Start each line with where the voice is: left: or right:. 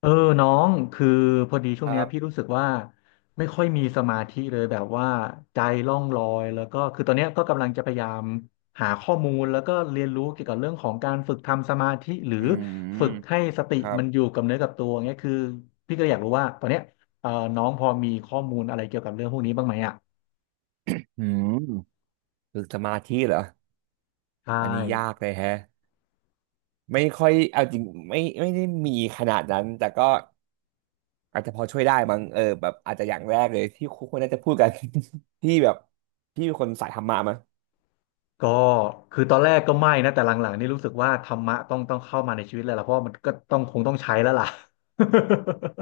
left: เออน้องคือพอดีช่
right: ค
left: วงเนี้
right: รั
left: ยพี่
right: บ
left: รู้สึกว่าไม่ค่อยมีสมาธิเลยแบบว่าใจล่องลอยแล้วก็คือตอนเนี้ยก็กำลังจะพยายามหาข้อมูลแล้วก็เรียนรู้เกี่ยวกับเรื่องของการฝึกทำสมาธิหรือ
right: อืม
left: ฝึกให้สติ
right: ครับ
left: มันอยู่กับเนื้อกับตัวเงี้ยคือพี่ก็อยากรู้ว่าตอนเนี้ยเออน้องพอมีข้อมูลอะไรเกี่ยวกับเรื่องพวกนี้บ้างไหมอ่ะ
right: อืมฝึกสมาธิเหรอ
left: ใช่
right: อันนี้ยากเลยแฮะ ไม่ค่อย เอาจริงไม่ได้มีขนาดนั้น แต่ก็อาจจะพอช่วยได้มั้งเออแบบอาจจะอย่างแรกเลยที่คุณควรน่าจะพูดกัน ที่แบบพี่เป็นคนสายธรรมะมั้ง
left: ก็คือตอนแรกก็ไม่นะแต่หลังๆนี่รู้สึกว่าธรรมะต้องเข้ามาในชีวิตเลยล่ะเพราะว่ามันก็ต้องคงต้องใช้แล้วล่ะ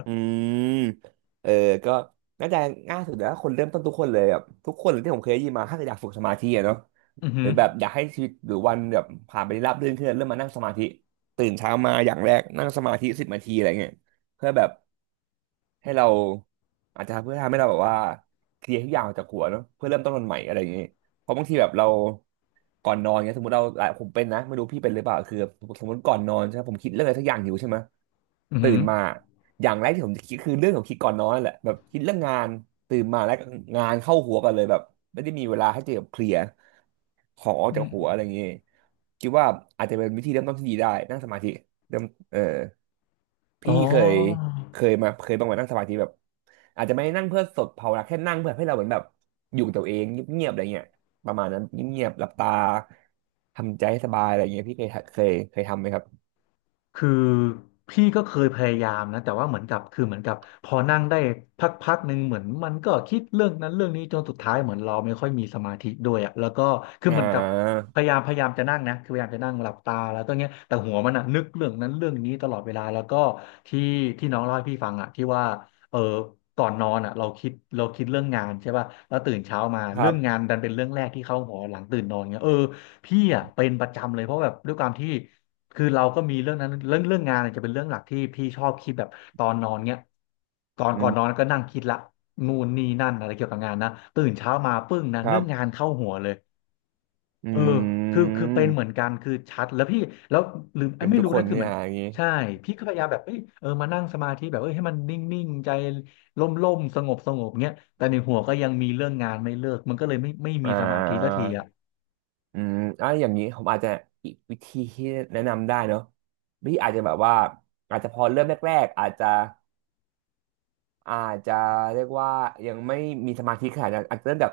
right: อืมเออก็น่าจะง่ายสุดแล้วคนเริ่มต้นทุกคนเลยแบบทุกคนที่ผมเคยได้ยินมาถ้าเกิดอยากฝึกสมาธิอะเนาะ
left: อือ
right: ห
left: หื
right: รือ
left: อ
right: แบบอยากให้ชีวิตหรือวันแบบผ่านไปได้ราบรื่นขึ้นเริ่มมานั่งสมาธิตื่นเช้ามาอย่างแรกนั่งสมาธิสิบนาทีอะไรเงี้ยเพื่อแบบให้เราอาจจะเพื่อทำให้เราแบบว่าเคลียร์ทุกอย่างออกจากหัวเนาะเพื่อเริ่มต้นวันใหม่อะไรอย่างเงี้ยเพราะบางทีแบบเราก่อนนอนเงี้ยสมมติเราผมเป็นนะไม่รู้พี่เป็นหรือเปล่าคือสมมติก่อนนอนใช่ไหมผมคิดเรื่องอะไรสักอย่างอยู่ใช่ไหม
left: อืมอ
right: ตื่
left: หือ
right: นมาอย่างแรกที่ผมจะคิดคือเรื่องของคิดก่อนนอนนั่นแหละแบบคิดเรื่องงานตื่นมาแล้วก็งานเข้าหัวกันเลยแบบไม่ได้มีเวลาให้เจอกับเคลียร์ของออก
left: อื
right: จาก
left: ม
right: หัวอะไรอย่างงี้คิดว่าอาจจะเป็นวิธีเริ่มต้นที่ดีได้นั่งสมาธิเริ่มเออ
left: อ๋อ
right: พี่เคยบางวันนั่งสมาธิแบบอาจจะไม่ได้นั่งเพื่อสดภาวนาแค่นั่งเพื่อให้เราเหมือนแบบอยู่กับตัวเองเงียบๆอะไรเงี้ยประมาณนั้นเงียบๆหลับตาทำใจให้สบายอะไรเงี้ยพี่เคยทำไหมครับ
left: คือพี่ก็เคยพยายามนะแต่ว่าเหมือนกับพอนั่งได้พักๆหนึ่งเหมือนมันก็คิดเรื่องนั้นเรื่องนี้จนสุดท้ายเหมือนเราไม่ค่อยมีสมาธิด้วยอ่ะแล้วก็คือ
right: อ่
left: เหมือนกับ
right: า
left: พยายามจะนั่งนะคือพยายามจะนั่งหลับตาแล้วก็เงี้ยแต่หัวมันอ่ะนึกเรื่องนั้นเรื่องนี้ตลอดเวลาแล้วก็ที่ที่น้องเล่าให้พี่ฟังอ่ะที่ว่าเออก่อนนอนอ่ะเราคิดเรื่องงานใช่ป่ะแล้วตื่นเช้ามา
right: ครั
left: เรื่องงา
right: บ
left: นดันเป็นเรื่องแรกที่เข้าหัวหลังตื่นนอนเงี้ยเออพี่อ่ะเป็นประจำเลยเพราะแบบด้วยความที่ คือเราก็มีเรื่องนั้นเรื่องงานเนี่ยจะเป็นเรื่องหลักที่พี่ชอบคิดแบบตอนนอนเนี้ยก่อน
right: อื
left: ก่อนนอนก็นั่งคิดละนู่นนี่นั่นอะไรเกี่ยวกับงานนะตื่นเช้ามาปึ้งนะ
right: ครั
left: เรื่องงาน
right: บ
left: เข้าหัวเลย
right: อ
left: เออ
right: ื
left: คือเป็นเหมือ
right: ม
left: นกันคือชัดแล้วพี่แล้วลืมเอ้
right: เป็
left: ย
right: น
left: ไม่
right: ทุก
left: รู้
right: ค
left: นะ
right: น
left: คือ
right: เนี่
left: เห
right: ย
left: มือน
right: อย่างนี้
left: ใช่พี่ก็พยายามแบบเอ้ยเออมานั่งสมาธิแบบเอ้ยให้มันนิ่งๆใจล่มๆสงบเงี้ยแต่ในหัวก็ยังมีเรื่องงานไม่เลิกมันก็เลยไม่มี
right: อ่า
left: สมาธิสักทีอ่ะ
right: อืมอ่ะอย่างนี้ผมอาจจะอีกวิธีที่แนะนำได้เนอะวิธีอาจจะแบบว่าอาจจะพอเริ่มแรกๆอาจจะเรียกว่ายังไม่มีสมาธิขนาดนั้นอาจจะเริ่มแบบ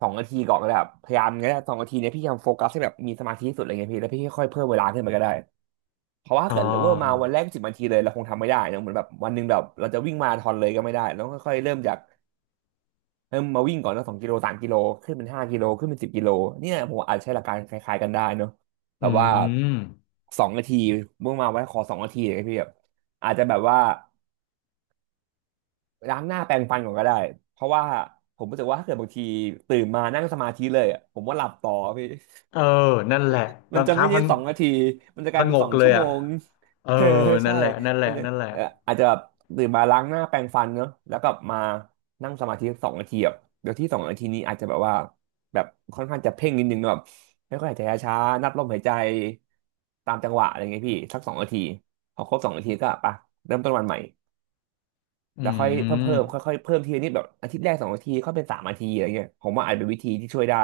right: สองนาทีก่อนก็ได้ครับพยายามงั้สองนาทีเนี้ยพี่พยายามโฟกัสให้แบบมีสมาธิที่สุดอะไรเงี้ยพี่แล้วพี่ค่อยๆเพิ่มเวลาขึ้นไปก็ได้เพราะว่า
left: อ๋
right: ถ้าเกิดเวอร์มา
left: อ
right: วันแรกสิบนาทีเลยเราคงทำไม่ได้เนอะเหมือนแบบวันหนึ่งแบบเราจะวิ่งมาราธอนเลยก็ไม่ได้เราต้องค่อยๆเริ่มจาก เริ่มมาวิ่งก่อนแล้ว2 กิโล3 กิโลขึ้นเป็น5 กิโลขึ้นเป็น10 กิโลเนี่ยผมอาจใช้หลักการคล้ายๆกันได้เนอะแบ
left: อื
right: บว่า
left: ม
right: สองนาทีเมื่อมาไว้ขอสองนาทีเลยพี่แบบอาจจะแบบว่าล้างหน้าแปรงฟันก่อนก็ได้เพราะว่าผมรู้สึกว่าถ้าเกิดบางทีตื่นมานั่งสมาธิเลยอะผมว่าหลับต่อพี่
left: เออนั่นแหละ
right: มัน
left: บาง
right: จะ
left: ครั้
right: ไม่
left: ง
right: ใช่
left: พัง
right: 2 นาที มันจะ
left: ผ
right: กลายเป็
left: ง
right: นสอ
left: ก
right: ง
left: เล
right: ชั่
left: ย
right: วโม
left: อ่ะ
right: ง
left: เออ
right: เออใช่
left: นั่นแหละนั่นแห
right: มั
left: ละ
right: นจะ
left: นั่นแหละ
right: เอ่ออาจจะแบบตื่นมาล้างหน้าแปรงฟันเนอะแล้วก็มานั่งสมาธิสองนาทีแบบเดี๋ยวที่สองนาทีนี้อาจจะแบบว่าแบบค่อนข้างจะเพ่งนิดนึงเนอะแบบไม่ค่อยหายใจช้าๆนับลมหายใจ ตามจังหวะอะไรเงี้ยพี่ สักสองนาทีพอครบ2 นาทีก็ไปเริ่มต้นวันใหม่
left: อื
right: แล้วค่อยเพิ่ม
left: ม
right: เพิ่มค่อยๆเพิ่มทีละนิดแบบอาทิตย์แรก2 อาทิตย์ค่อยเป็น3 อาทิตย์อะไรเงี้ยผมว่าอาจเป็นวิธีที่ช่วยได้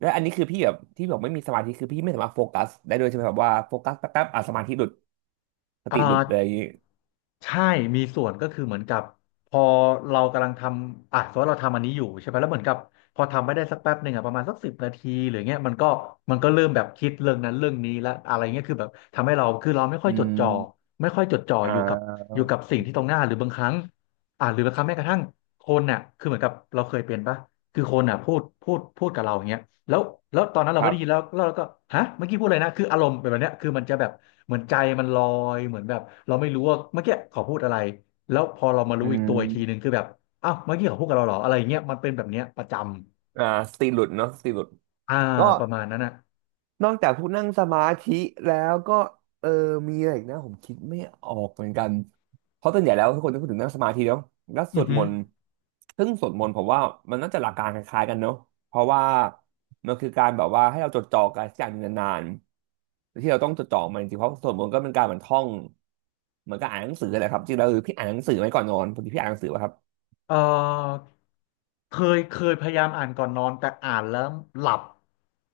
right: และอันนี้คือพี่แบบที่บอกไม่มีสมาธิคือพี่ไม่สามารถโฟกัสได้ด้วยใช่ไหมแบบว่าโฟกัสแป๊บๆอ่ะสมาธิหลุดสติ
left: อ่า
right: หลุดเลยอย่างงี้
left: ใช่มีส่วนก็คือเหมือนกับพอเรากำลังทำอ่ะสมมติเราทำอันนี้อยู่ใช่ไหมแล้วเหมือนกับพอทำไม่ได้สักแป๊บหนึ่งอ่ะประมาณสักสิบนาทีหรือเงี้ยมันก็เริ่มแบบคิดเรื่องนั้นเรื่องนี้และอะไรเงี้ยคือแบบทำให้เราคือเราไม่ค่
right: อื
left: อยจดจ่อ
right: ม
left: ไม่ค่อยจดจ่อ
right: อ่
left: อยู่กับ
right: า
left: อยู่กับสิ่งที่ตรงหน้าหรือบางครั้งอ่ะหรือบางครั้งแม้กระทั่งคนน่ะคือเหมือนกับเราเคยเป็นปะคือคนน่ะพูดกับเราอย่างเงี้ย แล้วแล้วตอนนั้น
right: ค
left: เราไม่
right: รั
left: ได้ยินแล้ว
right: บ
left: เราก็ฮะเมื่อกี้พูดอะไรนะคืออารมณ์เป็นแบบเนี้ยคือมันจะแบบเหมือนใจมันลอย เหมือนแบบเราไม่รู้ว่าเมื่อกี้เขาพูดอะไร แล้วพอเรามา
right: อื
left: รู้อีกตัวอีกทีหนึ่ง
right: ม
left: คือแบบอ้าวเมื่อกี้เขาพูดกับเราเหรออะไรอย่างเงี้ยมันเป็นแบบเนี้ยประจำ
right: อ่าสติหลุดเนาะสติหลุด
left: อ่า
right: ก็
left: ประมาณนั้นน่ะ
right: นอกจากพวกนั่งสมาธิแล้วก็เออมีอะไรอีกนะผมคิดไม่ออกเหมือนกันเพราะส่วนใหญ่แล้วทุกคนจะพูดถึงนั่งสมาธิเนาะแล้วส
left: อื
right: ว
left: อ
right: ด
left: ฮึ
right: มนต์ซึ่งสวดมนต์ผมว่ามันน่าจะหลักการคล้ายๆกันเนาะเพราะว่ามันคือการแบบว่าให้เราจดจ่อกับสิ่งอย่างหนึ่งนานๆที่เราต้องจดจ่อมันจริงๆเพราะสวดมนต์ก็เป็นการเหมือนท่องเหมือนกับอ่านหนังสือแหละครับจริงๆแล้วคือพี่อ่านหนังสือไหมก่อนนอนพอดีพี่อ่านหนังสือป่ะครับ
left: เออเคยพยายามอ่านก่อนนอนแต่อ่านแล้วหลับ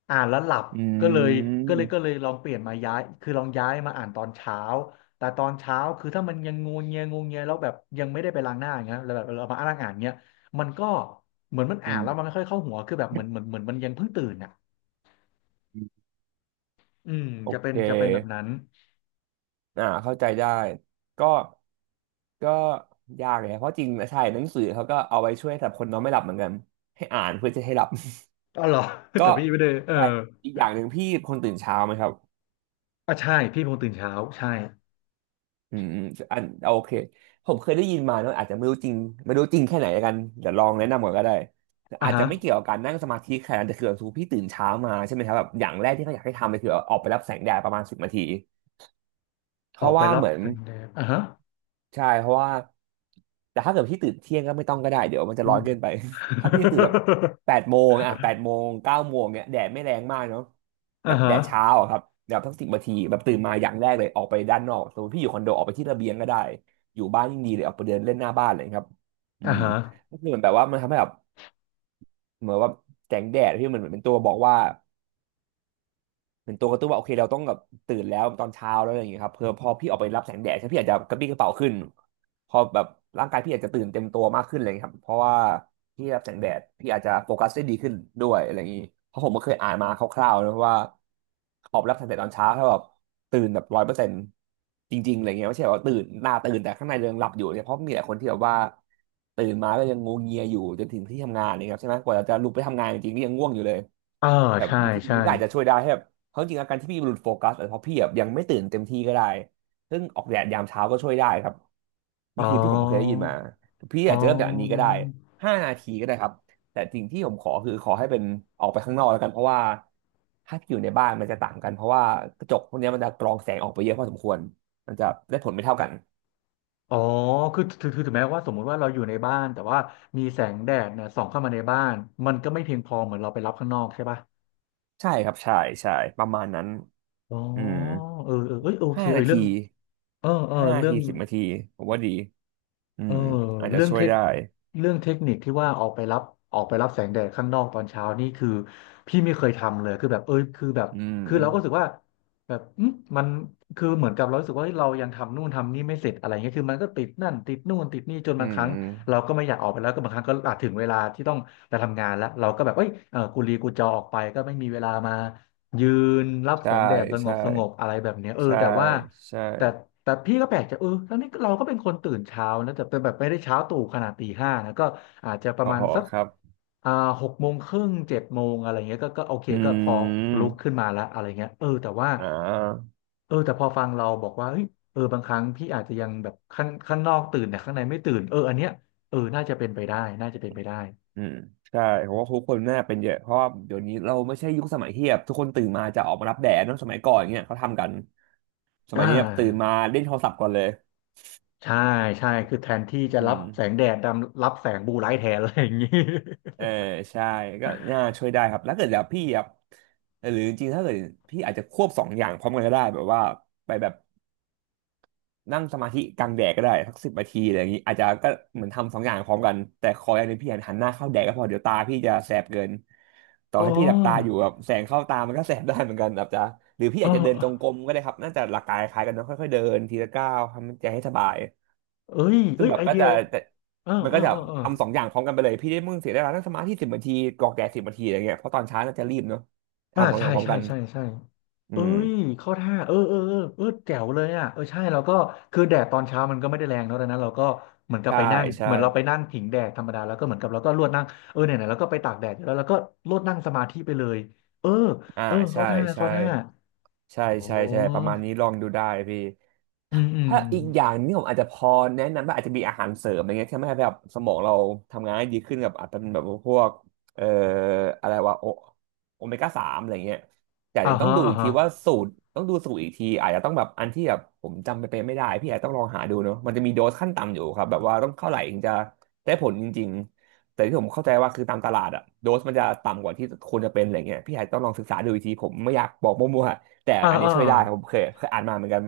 left: อ่านแล้วหลับ
right: อื
left: ก็เลยก็เลย
right: ม
left: ก็เลยลองเปลี่ยนมาย้ายคือลองย้ายมาอ่านตอนเช้าแต่ตอนเช้าคือถ้ามันยังงวงเงียแล้วแบบยังไม่ได้ไปล้างหน้าอย่างเงี้ยแล้วแบบเรามาอ่านเงี้ยมันก็เหมือนมัน
right: อื
left: อ่านแล้วมั
right: ม
left: นไม่ค่อยเข้าหัวคือแบบเหมือนมันยังเพิ่งตื่นอ่ะอืม
right: โอ
left: จะเป็
right: เค
left: นจะเป็นแบบนั้น
right: อ่าเข้าใจได้ก็ ก็ยากเลยนะเพราะจริงใช่หนังสือเขาก็เอาไว้ช่วยสำหรับคนนอนไม่หลับเหมือนกันให้อ่านเพื่อจะให้หลับ
left: อ๋อเหรอ แต่
right: ก็
left: พี่ไม่ได้เออ
right: แต่อีกอย่างหนึ่งพี่คนตื่นเช้าไหมครับ
left: อ่ะใช่พี่เป็นคนตื่นเช้าใช่
right: อืมอมอันโอเคผมเคยได้ยินมาเนอะอาจจะไม่รู้จริงไม่รู้จริงแค่ไหนแล้วกันเดี๋ยวลองแนะนำก่อนก็ได้
left: อ่ะ
right: อาจจะ
left: ฮะ
right: ไม่เกี่ยวกับการนั่งสมาธิขนาดนั้นแต่คือแบบสมมติพี่ตื่นเช้ามาใช่ไหมครับแบบอย่างแรกที่เขาอยากให้ทำเลยคือออกไปรับแสงแดดประมาณสิบนาทีเพ
left: ออ
right: ราะ
left: กไป
right: ว่า
left: รั
right: เห
left: บ
right: มือน
left: แสงแดดอ่ะฮะ
right: ใช่เพราะว่าแต่ถ้าเกิดพี่ตื่นเที่ยงก็ไม่ต้องก็ได้เดี๋ยวมันจะร้อนเกินไป ถ้าพี่จะตื่นแบบแป ดโมงอ่ะแปดโมง9 โมงเนี้ยแดดไม่แรงมากเนาะแบ
left: อ่า
right: บแด
left: ฮะ
right: ดเช้าอะครับแบบสักสิบนาทีแบบตื่นมาอย่างแรกเลยออกไปด้านนอกสมมติพี่อยู่คอนโดออกไปที่ระเบียงก็ได้อยู่บ้านยิ่งดีเลยออกไปเดินเล่นหน้าบ้านเลยครับอื
left: อ่า
right: ม
left: ฮะ
right: ก็คือเหมือนแบบว่ามันทำให้แบบเหมือนว่าแสงแดดที่มันเหมือนเป็นตัวบอกว่า เป็นตัวกระตุ้นว่าโอเคเราต้องแบบตื่นแล้วตอนเช้าแล้วอะไรอย่างเงี้ยครับเพื่อพอพี่ออกไปรับแสงแดดใช่ไหมพี่อาจจะกระปรี้กระเปร่าขึ้นพอแบบร่างกายพี่อาจจะตื่นเต็มตัวมากขึ้นอะไรอย่างเลยครับเพราะว่าพี่รับแสงแดดพี่อาจจะโฟกัสได้ดีขึ้นด้วยอะไรอย่างงี้เพราะผมก็เคยอ่านมาคร่าวๆนะว่าออกไปรับแสงแดดตอนเช้าถ้าแบบตื่นแบบ100%จริงๆอะไรเงี้ยไม่ใช่ว่าตื่นหน้าตื่นแต่ข้างในเรายังหลับอยู่เนี่ยเพราะมีหลายคนที่แบบว่าตื่นมาก็ยังงวงเงียอยู่จนถึงที่ทำงานเนี่ยครับใช่ไหมกว่าจะลุกไปทำงานจริงๆนี่ยังง่วงอยู่เลย
left: อ่า
right: แบบ
left: ใช่
right: วิธี
left: ใช่
right: นี้ก็อาจจะช่วยได้ให้แบบ เพราะจริงๆอาการที่พี่หลุดโฟกัสอาจจะเพราะพี่แบบยังไม่ตื่นเต็มที่ก็ได้ซึ่งออกแดดยามเช้าก็ช่วยได้ครับ
left: อ๋
right: นี่คือที่ผมเคยได้ยิน
left: อ
right: มาพี่
left: อ๋
right: อาจจะเริ่มจากอันนี้ก็
left: อ
right: ได้ห้านาทีก็ได้ครับแต่สิ่งที่ผมขอคือขอให้เป็นออกไปข้างนอกแล้วกันเพราะว่าถ้าพี่อยู่ในบ้านมันจะต่างกันเพราะว่ากระจกพวกเนี้ยมันจะกรองแสงออกไปเยอะพอสมควรมันจะได้ผลไม่เท่ากัน
left: อ๋อคือถึงแม้ว่าสมมุติว่าเราอยู่ในบ้าน แต่ว่ามีแสงแดดเนี่ยส่องเข้ามาในบ้าน มันก็ไม่เพียงพอเหมือนเราไปรับข้างนอกใช่ป่ะ
right: ใช่ครับใช่ใช่ประมาณนั้น
left: อ๋อ
right: อืม
left: เออเอ้ยโอเค
right: ห้า
left: เออ
right: นา
left: เรื่
right: ที
left: องเออเรื่อง
right: สิบนาทีผมว่าดีอื
left: เออ
right: มอาจจะ
left: เรื่อง
right: ช่ว
left: เท
right: ย
left: ค
right: ได้
left: นิคที่ว่าออกไปรับแสงแดดข้างนอกตอนเช้านี่คือพี่ไม่เคยทำเลยคือแบบเอยคือแบบ
right: อืม
left: คือเราก็รู้สึกว่าแบบมันคือเหมือนกับเรารู้สึกว่าเฮ้ยเรายังทำนู่นทำนี่ไม่เสร็จอะไรเงี้ยคือมันก็ติดนั่นติดนู่นติดนี่จน
right: อื
left: บางค
right: ม
left: รั้งเราก็ไม่อยากออกไปแล้วก็บางครั้งก็อาจถึงเวลาที่ต้องไปทำงานแล้วเราก็แบบเอ้ยเออกูลีกูจอออกไปก็ไม่มีเวลามายืนรับแส
right: ใช่
left: งแดดสง
right: ใช่
left: บสงบอะไรแบบเนี้ยเออ
right: ใช่
left: แต่ว่า
right: ใช่
left: แต่พี่ก็แปลกใจเออทั้งนี้เราก็เป็นคนตื่นเช้านะแต่เป็นแบบไม่ได้เช้าตู่ขนาดตี 5นะก็อาจจะป
right: ห
left: ระ
right: อ
left: มาณ
right: หอ
left: สัก
right: ครับ
left: อ่า6 โมงครึ่ง7 โมงอะไรเงี้ยก็โอเค
right: อื
left: ก็พอลุกขึ้
right: ม
left: นมาแล้วอะไรเงี้ยเออแต่ว่า
right: อ่า
left: เออแต่พอฟังเราบอกว่าเฮ้ยเออบางครั้งพี่อาจจะยังแบบข้างนอกตื่นแต่ข้างในไม่ตื่นเออเนี้ยเออน่าจะเป็นไปได้น่าจะเป็นไปได้
right: อืมใช่ผมว่าทุกคนน่าเป็นเยอะเพราะว่าเดี๋ยวนี้เราไม่ใช่ยุคสมัยที่แบบทุกคนตื่นมาจะออกมารับแดดเนอะสมัยก่อนเงี้ยเขาทำกันส
left: อ่
right: มัยนี้แบบตื่นมา
left: า
right: เล่นโทรศัพท์ก่อนเลย
left: ใช่ใช่คือแทนที่จะ
right: อื
left: รับ
right: ม
left: แสงแดดดำรับแสงบลูไลท์แทนอะไรอย่างงี้
right: เออใช่ก็น่าช่วยได้ครับแล้วเกิดแบบพี่ครับหรือจริงๆถ้าเกิดพี่อาจจะควบสองอย่างพร้อมกันก็ได้แบบว่าไปแบบ นั่งสมาธิกลางแดดก็ได้สักสิบนาทีอะไรอย่างนี้อาจจะก็เหมือนทำสองอย่างพร้อมกันแต่ขออย่างหนึงพี่หันหน้าเข้าแดดก็พอเดี๋ยวตาพี่จะแสบเกินต่ อ
left: อ๋อ
right: ให้พี่หลับตาอยู่แบบแสงเข้าตามันก็แสบได้เหมือนกันแบบจะหรือพี่
left: เออ
right: อาจจะเดินจงกรมก็ได้ครับน่าจะหลักการคล้ายกันเนอะค่อยๆเดินทีละก้าวทำใจให้สบายซึ่
left: เอ้
right: ง
left: ย
right: แบบ
left: ไอ
right: ก็
left: เดีย
right: จะจะ
left: เออ
right: มัน
left: เอ
right: ก็
left: อ
right: จะ
left: เออเออ
right: ทำสองอย่างพร้อมกันไปเลยพี่ได้มึงเสียเวลานั่งสมาธิสิบนาทีกรอกแดดสิบนาทีอะไรเงี้ยเพราะตอนเช้าน่าจะรีบเนาะ
left: อ่า
right: ทำสองอ
left: ใช่
right: ย่างพร้อม
left: ใช่
right: กัน
left: ใช่ใช่
right: อื
left: เอ้
right: ม
left: ยเข้าท่าเออเออเออเออแจ๋วเลยอ่ะเออใช่เราก็คือแดดตอนเช้ามันก็ไม่ได้แรงเนอะดังนั้นเราก็เหมือนกับ
right: ใช่
left: ไปนั่ง
right: ใช่
left: เหมือนเราไปนั่งผิงแดดธรรมดา แล้วก็เหมือนกับเราก็ลวดนั่งเออไหนไเราก็ไปตากแดดอยู่แล้วเราก็ลวดนั่งสมาธิไปเลยเออ
right: อ่า
left: เออเข้า
right: ใช่
left: ท่า
right: ใช่
left: เข้าท่า
right: ใช่
left: โอ้
right: ใช่ใช่ประมาณนี้ลองดูได้พี่
left: อืมอืม
right: ถ้า
left: อ
right: อีกอย่าง
left: ม
right: นี่ผมอาจจะพอแนะนำว่าอาจจะมีอาหารเสริมอะไรเงี้ยที่ทำให้แบบสมองเราทำงานได้ดีขึ้นกับอาจจะเป็นแบบพวกเอ่ออะไรวะโอโอเมก้าสามอะไรเงี้ยแต่
left: อ่า
right: เดี๋ยวต้อง
left: ฮะ
right: ดู
left: อ่า
right: อีกที
left: ฮะ
right: ว่าสูตรต้องดูสูตรอีกทีอาจจะต้องแบบอันที่แบบผมจำไปเป็นไม่ได้พี่อาจจะต้องลองหาดูเนาะมันจะมีโดสขั้นต่ำอยู่ครับแบบว่าต้องเท่าไหร่ถึงจะได้ผลจริงๆแต่ที่ผมเข้าใจว่าคือตามตลาดอะโดสมันจะต่ำกว่าที่ควรจะเป็นอะไรเงี้ยพี่อาจจะต้องลองศึกษาดูอีกทีผมไม่อยากบอกมั่วๆแต่
left: อ่า
right: อันนี้
left: อ่า
right: ช่วยได้ผมเคยอ่านมาเหมือนกัน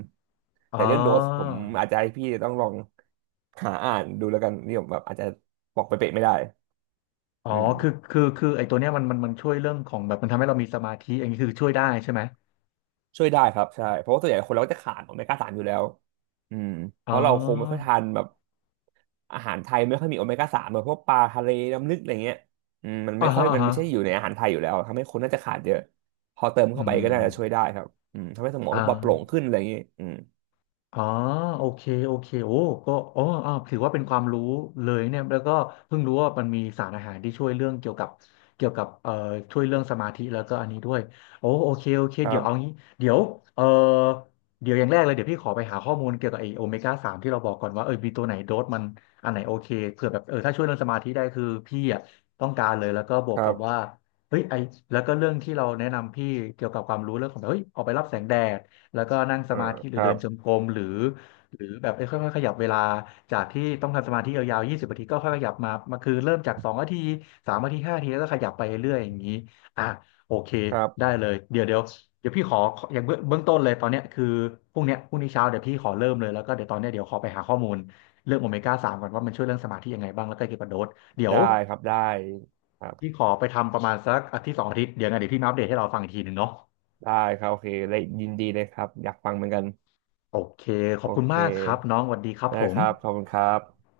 left: อ๋
right: แต่
left: อ
right: เรื่องโดสผมอาจจะให้พี่ต้องลองหาอ่านดูแล้วกันนี่ผมแบบอาจจะบอกไปเป๊ะๆไม่ได้
left: อ๋อ
right: อืม
left: คือไอ้ตัวเนี้ยมันช่วยเรื่องของแบบมันทำให้เรามีสมาธิอย่างนี้คือช่วยได้ใช่ไหม
right: ช่วยได้ครับใช่เพราะว่าส่วนใหญ่คนเราก็จะขาดโอเมก้าสามอยู่แล้วอืมเพ
left: อ๋
right: ราะเราคงไม่ค่อย
left: อ
right: ทานแบบอาหารไทยไม่ค่อยมีโอเมก้าสามแบบพวกปลาทะเลน้ำลึกอะไรเงี้ยอืมมัน
left: อ่า
right: ไม่ค่อ
left: ฮะ
right: ย
left: อ่า
right: มัน
left: ฮะ
right: ไม่ใช่อยู่ในอาหารไทยอยู่แล้วทำให้คนน่าจะขาดเยอะพอเติม
left: อื
right: เข้าไปก็น่าจะช่วย
left: ม
right: ได้ครับอืมทำให้สมอง
left: อ่
right: ปลอดโปร่ง
left: า
right: ขึ้นอะไรอย่างนี้อืม
left: อ๋อโอเคโอเคโอ้ก็อ๋ออ่าถือว่าเป็นความรู้เลยเนี่ยแล้วก็เพิ่งรู้ว่ามันมีสารอาหารที่ช่วยเรื่องเกี่ยวกับช่วยเรื่องสมาธิแล้วก็อันนี้ด้วยโอ้โอเคโอเค
right: ครั
left: เดี๋ยวเอา
right: บ
left: งี้เดี๋ยวเอ่อเดี๋ยวอย่างแรกเลยเดี๋ยวพี่ขอไปหาข้อมูลเกี่ยวกับไอโอเมก้าสามที่เราบอกก่อนว่าเออมีตัวไหนโดสมันอันไหนโอเคเผื่อแบบเออถ้าช่วยเรื่องสมาธิได้คือพี่อ่ะต้องการเลยแล้วก็บ
right: ค
left: วก
right: รั
left: กับ
right: บ
left: ว่าเฮ้ยไอแล้วก็เรื่องที่เราแนะนำพี่เกี่ยวกับความรู้เรื่องของแบบเฮ้ยออกไปรับแสงแดด แล้วก็นั่งส
right: เออ
left: มาธิห
right: ค
left: รือ
right: รั
left: เดิ
right: บ
left: นจงกรมหรือแบบเอ้ยค่อยๆขยับเวลาจากที่ต้องทำสมาธิยาวๆ20 นาทีก็ค่อยขยับมาคือเริ่มจาก2 นาที3 นาที5 นาทีแล้วก็ขยับไปเรื่อยๆอย่างนี้อ่ะโอเค
right: ครับ
left: ได้เลยเดี๋ยวเดี๋ยวพี่ขออย่างเบื้องต้นเลยตอนเนี้ยคือพรุ่งนี้เช้าเดี๋ยวพี่ขอเริ่มเลยแล้วก็เดี๋ยวตอนเนี้ยเดี๋ยวขอไปหาข้อมูลเรื่องโอเมก้าสามก่อนว่ามันช่วยเรื่องสมาธิยังไงบ้างแล้วก็เกี่ยวกับโดสเดี๋ยว
right: ได้ครับได้ครั
left: พี่
right: บ
left: ขอไปทำประมาณสักอาทิตย์สองอาทิตย์เดี๋ยวไงเดี๋ยวพี่มาอัปเดตให้เราฟังอีกทีหนึ่งเนาะ
right: ได้ครับโอเคเลยยินดีเลยครับอยากฟังเหมือนกัน
left: โอเคข
right: โอ
left: อบคุณ
right: เค
left: มากครับน้องสวัสดีครับ
right: ได้
left: ผ
right: ค
left: ม
right: รับขอบคุณครับ